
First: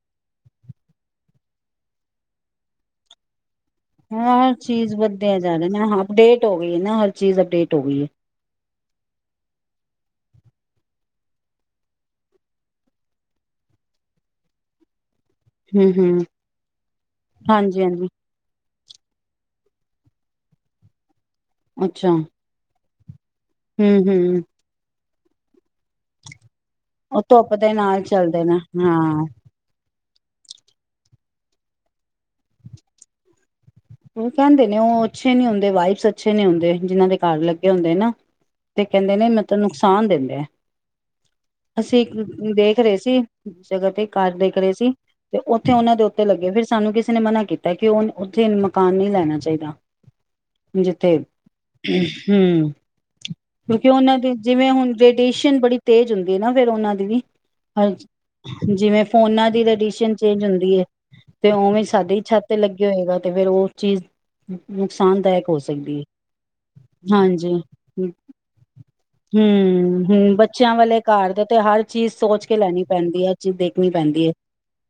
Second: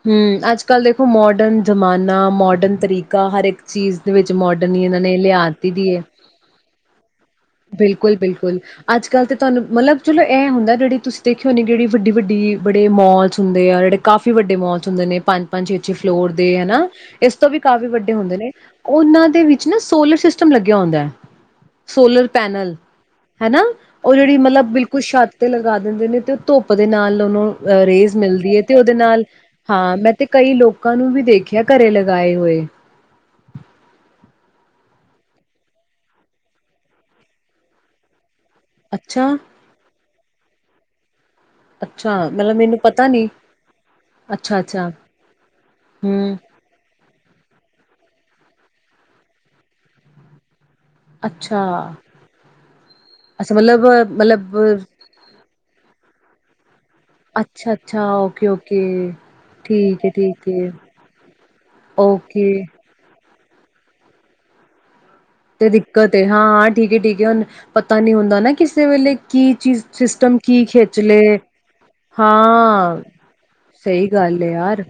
Speaker 2: ਹੂੰ ਅੱਜ ਕੱਲ੍ਹ ਦੇਖੋ ਮੋਡਰਨ ਜ਼ਮਾਨਾ ਮੋਡਰਨ ਤਰੀਕਾ ਹਰ ਇੱਕ ਚੀਜ਼ ਦੇ ਵਿੱਚ
Speaker 1: ਹਰ
Speaker 2: ਮੋਡਰਨ ਹੀ
Speaker 1: ਚੀਜ਼
Speaker 2: ਇਹਨਾਂ ਨੇ
Speaker 1: ਵਧਿਆ ਜਾ ਰਿਹਾ ਹੈ, ਨਾ ਅਪਡੇਟ ਹੋ ਗਈ ਨਾ ਹਰ ਚੀਜ਼ ਅਪਡੇਟ ਹੋ ਗਈ ਹੈ।
Speaker 2: ਬਿਲਕੁਲ-ਬਿਲਕੁਲ ਅੱਜ ਕੱਲ ਤੇ ਤੁਹਾਨੂੰ ਮਤਲਬ ਚਲੋ ਇਹ ਹੁੰਦਾ ਹੈ, ਜਿਹੜੀ ਤੁਸੀਂ ਦੇਖਿਓ ਨੇ ਜਿਹੜੀ ਵੱਡੀ ਵੱਡੀ ਬੜੇ ਮੋਲਸ ਹੁੰਦੇ ਆ ਜਿਹੜੇ ਕਾਫੀ ਵੱਡੇ ਮੋਲਸ ਹੁੰਦੇ ਨੇ। ਪੰਜ-ਪੰਜ ਛੇ-ਛੇ
Speaker 1: ਹੂੰ-ਹੂੰ।
Speaker 2: ਫਲੋਰ ਦੇ ਹੈਨਾ, ਇਸ ਤੋਂ ਵੀ ਕਾਫ਼ੀ
Speaker 1: ਹਾਂਜੀ-ਹਾਂਜੀ
Speaker 2: ਵੱਡੇ ਹੁੰਦੇ ਨੇ ਉਹਨਾਂ ਦੇ ਵਿੱਚ ਨਾ ਸੋਲਰ ਸਿਸਟਮ ਲੱਗਿਆ ਹੁੰਦਾ ਹੈ।
Speaker 1: ਅੱਛਾ,
Speaker 2: ਸੋਲਰ ਪੈਨਲ ਹੈਨਾ, ਉਹ ਜਿਹੜੀ
Speaker 1: ਹੂੰ-ਹੂੰ
Speaker 2: ਮਤਲਬ ਬਿਲਕੁਲ ਛੱਤ ਤੇੱ *unintelligible* ਲਗਾ ਦਿੰਦੇ ਨੇ ਤੇ ਉਹ ਧੁੱਪ ਦੇ ਨਾਲ
Speaker 1: ਉਹ
Speaker 2: ਉਹਨੂੰ
Speaker 1: ਧੁੱਪ ਦੇ ਨਾਲ
Speaker 2: ਰੇਜ਼
Speaker 1: ਚੱਲਦੇ
Speaker 2: ਮਿਲਦੀ
Speaker 1: ਨੇ
Speaker 2: ਹੈ ਤੇ ਉਹਦੇ ਨਾਲ
Speaker 1: ਹਾਂ।
Speaker 2: ਹਾਂ ਮੈਂ ਤੇ ਕਈ ਲੋਕਾਂ ਨੂੰ ਵੀ ਦੇਖਿਆ ਘਰੇ ਲਗਾਏ ਹੋਏ।
Speaker 1: ਉਹ ਕਹਿੰਦੇ ਨੇ ਉਹ ਅੱਛੇ ਨੀ ਹੁੰਦੇ ਵਾਈਬਜ਼ ਅੱਛੇ ਨੀ ਹੁੰਦੇ, ਜਿਹਨਾਂ ਦੇ ਘਰ ਲੱਗੇ ਹੁੰਦੇ ਨਾ। ਤੇ ਕਹਿੰਦੇ ਨੇ
Speaker 2: ਅੱਛਾ
Speaker 1: ਮਤਲਬ ਨੁਕਸਾਨ ਦਿੰਦੇ ਆ। ਅਸੀਂ
Speaker 2: ਅੱਛਾ ਮਤਲਬ
Speaker 1: ਦੇਖ
Speaker 2: ਮੈਨੂੰ
Speaker 1: ਰਹੇ
Speaker 2: ਪਤਾ
Speaker 1: ਸੀ,
Speaker 2: ਨੀ
Speaker 1: ਜਗ੍ਹਾ ਤੇ ਘਰ ਦੇਖ
Speaker 2: ਅੱਛਾ
Speaker 1: ਰਹੇ
Speaker 2: ਅੱਛਾ
Speaker 1: ਸੀ, ਤੇ ਉੱਥੇ ਉਹਨਾਂ ਦੇ ਉੱਤੇ
Speaker 2: ਹਮ
Speaker 1: ਲੱਗੇ ਫਿਰ ਸਾਨੂੰ ਕਿਸੇ ਨੇ ਮਨਾ ਕੀਤਾ ਕਿ ਉਹ ਉੱਥੇ ਇਨ ਮਕਾਨ ਨਹੀਂ ਲੈਣਾ ਚਾਹੀਦਾ। ਜਿੱਥੇ
Speaker 2: ਅੱਛਾ
Speaker 1: ਹੂੰ,
Speaker 2: ਅੱਛਾ ਮਤਲਬ
Speaker 1: ਕਿਉਂਕਿ ਉਹਨਾਂ ਦੀ
Speaker 2: ਮਤਲਬ
Speaker 1: ਜਿਵੇਂ ਹੁਣ ਰੇਡੀਏਸ਼ਨ ਬੜੀ ਤੇਜ਼ ਹੁੰਦੀ। ਦੇਨਾ ਫੇਰ ਉਹਨਾਂ
Speaker 2: ਅੱਛਾ ਅੱਛਾ ਓਕੇ ਓਕੇ
Speaker 1: ਜਿਵੇਂ ਫੋਨਾ ਦੀ
Speaker 2: ਠੀਕ ਹੈ
Speaker 1: ਰੇਡੀਸ਼ਨ ਚੇਂਜ
Speaker 2: ਠੀਕ
Speaker 1: ਹੁੰਦੀ ਹੈ, ਤੇ ਉਵੇਂ ਸਾਡੀ ਛੱਤ
Speaker 2: ਓਕੇ
Speaker 1: ਤੇ ਲੱਗੇ ਹੋਏਗਾ। ਤੇ ਫਿਰ ਉਹ ਚੀਜ਼, ਨੁਕਸਾਨਦਾਇਕ ਹੋ
Speaker 2: ਤੇ
Speaker 1: ਸਕਦੀ ਹੈ
Speaker 2: ਦਿੱਕਤ ਹਾਂ-ਹਾਂ ਠੀਕ ਹੈ, ਠੀਕ ਹੈ ਹੁਣ
Speaker 1: ਹਾਂਜੀ
Speaker 2: ਪਤਾ ਨੀ ਹੁੰਦਾ ਨਾ ਕਿਸੇ ਵੇਲੇ ਕੀ ਚੀਜ਼
Speaker 1: ਹਮ ਹਮ
Speaker 2: ਸਿਸਟਮ ਕੀ
Speaker 1: ਬੱਚਿਆਂ ਵਾਲੇ
Speaker 2: ਖਿੱਚਲੇ
Speaker 1: ਘਰ ਦਾ ਤੇ ਹਰ ਚੀਜ਼ ਸੋਚ ਕੇ ਲੈਣੀ
Speaker 2: ਹਾਂ
Speaker 1: ਪੈਂਦੀ ਹੈ ਹਰ ਚੀਜ਼ ਦੇਖਣੀ
Speaker 2: ਸਹੀ
Speaker 1: ਪੈਂਦੀ
Speaker 2: ਗੱਲ ਹੈ, ਯਾਰ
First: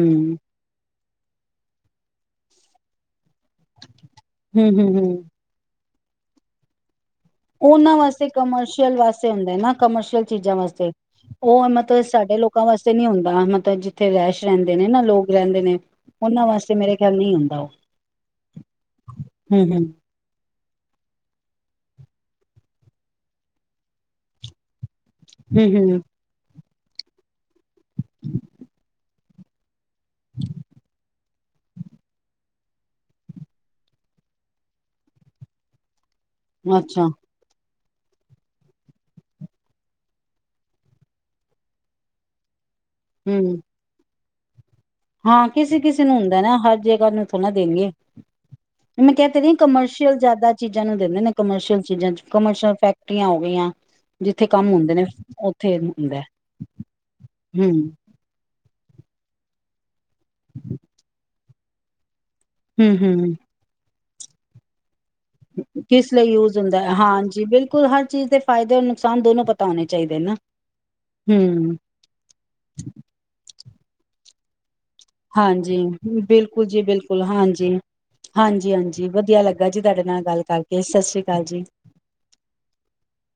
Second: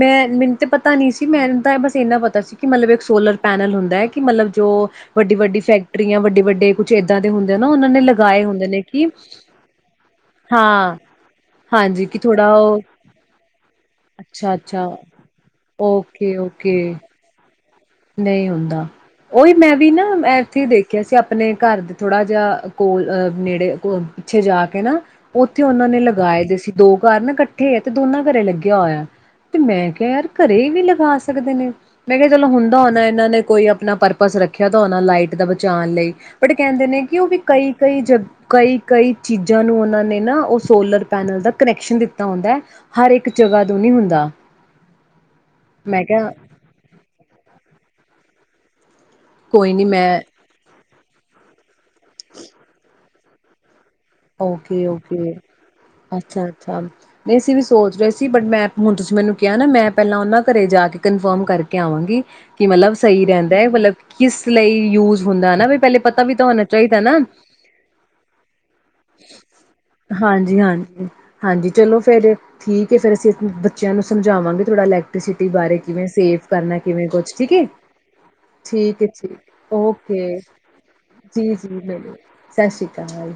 Speaker 2: ਮੈਂ
Speaker 1: ਹਮ
Speaker 2: ਮੈਨੂੰ ਤੇ ਪਤਾ ਨੀ ਸੀ, ਮੈਨੂੰ ਤਾਂ ਬਸ ਇੰਨਾ ਪਤਾ ਸੀ, ਕਿ ਮਤਲਬ ਇੱਕ ਸੋਲਰ ਪੈਨਲ ਹੁੰਦਾ ਹੈ, ਕਿ ਮਤਲਬ
Speaker 1: ਹਮ
Speaker 2: ਦੋ
Speaker 1: ਹਮ ਹਮ
Speaker 2: ਵੱਡੀ-ਵੱਡੀ ਫੈਕ ਫੈਕਟਰੀਆਂ ਵੱਡੇ-ਵੱਡੇ
Speaker 1: ਉਹਨਾਂ ਵਾਸਤੇ ਕਮਰਸ਼ੀਅਲ
Speaker 2: ਕਿ
Speaker 1: ਵਾਸਤੇ ਹੁੰਦਾ ਹੈ, ਨਾ ਕਮਰਸ਼ੀਅਲ ਚੀਜ਼ਾਂ ਵਾਸਤੇ
Speaker 2: ਹਾਂ
Speaker 1: ਉਹ ਮਤਲਬ
Speaker 2: ਹਾਂਜੀ ਕਿ
Speaker 1: ਸਾਡੇ
Speaker 2: ਥੋੜਾ
Speaker 1: ਲੋਕਾਂ
Speaker 2: ਉਹ
Speaker 1: ਵਾਸਤੇ ਨਹੀਂ ਹੁੰਦਾ, ਮਤਲਬ ਜਿੱਥੇ ਰਹਿਸ਼
Speaker 2: ਅੱਛਾ
Speaker 1: ਰਹਿੰਦੇ ਨੇ
Speaker 2: ਅੱਛਾ
Speaker 1: ਨਾ ਲੋਕ ਰਹਿੰਦੇ ਨੇ
Speaker 2: ਓਕੇ
Speaker 1: ਉਹਨਾਂ ਵਾਸਤੇ
Speaker 2: ਓਕੇ
Speaker 1: ਮੇਰੇ ਖਿਆਲ ਨਹੀਂ ਹੁੰਦਾ ਉਹ
Speaker 2: ਨਹੀਂ ਹੁੰਦਾ ਉਹੀ
Speaker 1: ਹਮ
Speaker 2: ਮੈਂ
Speaker 1: ਹਮ
Speaker 2: ਵੀ ਨਾ ਇੱਥੇ ਦੇਖਿਆ ਸੀ, ਆਪਣੇ ਘਰ ਦੇ ਥੋੜਾ ਜਿਹਾ ਕੋਲ ਆ ਨੇੜੇ ਪਿੱਛੇ ਜਾ ਕੇ ਨਾ ਉੱਥੇ
Speaker 1: ਹਮ
Speaker 2: ਉਹਨਾਂ ਨੇ
Speaker 1: ਹਮ
Speaker 2: ਲਗਾਏ ਪਏ ਸੀ। ਦੋ ਘਰ ਨਾ ਇਕੱਠੇ ਹੈ, ਤੇ ਦੋਨਾਂ ਘਰੇ ਲੱਗਿਆ ਹੋਇਆ ਹੈ, ਤੇ ਮੈਂ ਕਿਹਾ ਕੇਰ ਘਰੇ ਵੀ ਲਗਾ *unintelligible* ਸਕਦੇ ਨੇ ਮੈਂ ਕਿਹਾ ਚਲੋ ਹੁਣ ਹੋਣਾ ਇਹਨਾਂ ਨੇ ਕੋਈ ਆਪਣਾ ਪਰਪਸ ਰੱਖਿਆ ਤਾਂ ਹੋਣਾ ਲਾਈਟ ਦਾ ਬਚਾਉਣ ਲਈ। ਬਟ ਕਹਿੰਦੇ ਨੇ
Speaker 1: ਅੱਛਾ
Speaker 2: ਕਿ ਉਹ ਵੀ ਕਈ ਕਈ ਜ ਕਈ ਕਈ ਚੀਜ਼ਾਂ ਨੂੰ ਉਹਨਾਂ ਨੇ ਨਾ ਉਹ ਸੋਲਰ ਪੈਨਲ ਦਾ ਕਨੈਕਸ਼ਨ ਦਿੱਤਾ ਹੁੰਦਾ ਹੈ। ਹਰ ਇੱਕ
Speaker 1: ਹਮ
Speaker 2: ਜਗ੍ਹਾ ਤੋਂ ਨਹੀਂ ਹੁੰਦਾ।
Speaker 1: ਹਾਂ ਕਿਸੇ
Speaker 2: ਮੈਂ
Speaker 1: ਕਿਸੇ ਨੂੰ
Speaker 2: ਕਿਹਾ
Speaker 1: ਹੁੰਦਾ ਹੈ ਨਾ, ਹਰ ਜਗ੍ਹਾ ਨੂੰ ਥੋੜਾ ਨਾ ਦੇਣਗੇ। ਮੈਂ ਕਹਿ ਰਹੀ
Speaker 2: ਕੋਈ ਨੀ ਮੈਂ
Speaker 1: ਕਮਰਸ਼ੀਅਲ ਜ਼ਿਆਦਾ ਚੀਜ਼ਾਂ ਨੂੰ ਦਿੰਦੇ ਨੇ ਕਮਰਸ਼ੀਅਲ ਚੀਜ਼ਾਂ ਚ ਕਮਰਸ਼ੀਅਲ ਫੈਕਟਰੀਆਂ ਹੋ ਗਈਆਂ। ਜਿੱਥੇ ਕੰਮ
Speaker 2: ਓਕੇ
Speaker 1: ਹੁੰਦੇ ਨੇ
Speaker 2: ਓਕੇ
Speaker 1: ਉੱਥੇ ਹੁੰਦਾ
Speaker 2: ਅੱਛਾ ਅੱਛਾ ਨਹੀਂ ਅਸੀਂ ਵੀ
Speaker 1: ਹਮ
Speaker 2: ਸੋਚ ਰਹੇ ਸੀ ਬਟ ਮੈਂ ਹੁਣ ਤੁਸੀ ਮੈਨੂੰ ਕਿਹਾ ਨਾ ਮੈਂ ਪਹਿਲਾਂ ਉਹਨਾਂ ਘਰੇ ਜਾ ਕੇ ਕਨਫਰਮ ਕਰਕੇ ਕੇ ਆਵਾਂਗੀ। ਕਿ ਮਤਲਬ
Speaker 1: ਹਮ
Speaker 2: ਸਹੀ
Speaker 1: ਹਮ
Speaker 2: ਰਹਿੰਦਾ ਹੈ ਮਤਲਬ ਕਿਸ ਲਈ ਯੂਜ ਹੁੰਦਾ ਨਾ ਵੀ ਪਹਿਲੇ
Speaker 1: ਕਿਸ
Speaker 2: ਪਤਾ
Speaker 1: ਲਈ
Speaker 2: ਵੀ ਤਾਂ
Speaker 1: ਯੂਜ
Speaker 2: ਹੋਣਾ
Speaker 1: ਹੁੰਦਾ ਹੈ,
Speaker 2: ਚਾਹੀਦਾ
Speaker 1: ਹਾਂਜੀ ਬਿਲਕੁਲ ਹਰ ਚੀਜ਼ ਦੇ ਫਾਇਦੇ ਨੁਕਸਾਨ ਦੋਨੋ ਪਤਾ ਹੋਣੇ ਚਾਹੀਦੇ ਨਾ
Speaker 2: ਹਾਂਜੀ ਹਾਂਜੀ ਹਾਂਜੀ
Speaker 1: ਹੂੰ,
Speaker 2: ਚਲੋ ਫੇਰ ਠੀਕ ਹੈ ਫੇਰ ਅਸੀਂ ਬੱਚਿਆਂ ਨੂੰ ਸਮਝਾਵਾਂਗੇ। ਥੋੜ੍ਹਾ ਇਲੈਕਟ੍ਰੀਸਿਟੀ
Speaker 1: ਹਾਂਜੀ
Speaker 2: ਬਾਰੇ ਕਿਵੇਂ ਸੇਵ
Speaker 1: ਬਿਲਕੁਲ
Speaker 2: ਕਰਨਾ
Speaker 1: ਜੀ
Speaker 2: ਕਿਵੇਂ
Speaker 1: ਬਿਲਕੁਲ,
Speaker 2: ਕੁਛ ਠੀਕ ਹੈ।
Speaker 1: ਹਾਂਜੀ।
Speaker 2: ਠੀਕ ਹੈ
Speaker 1: ਹਾਂਜੀ-ਹਾਂਜੀ ਵਧੀਆ ਲੱਗਾ
Speaker 2: ਠੀਕ
Speaker 1: ਜੀ ਤੁਹਾਡੇ ਨਾਲ
Speaker 2: ਓਕੇ
Speaker 1: ਗੱਲ ਕਰਕੇ, ਸਤਿ ਸ੍ਰੀ ਅਕਾਲ
Speaker 2: ਜੀ ਜੀ ਸਤਿ ਸ਼੍ਰੀ ਅਕਾਲ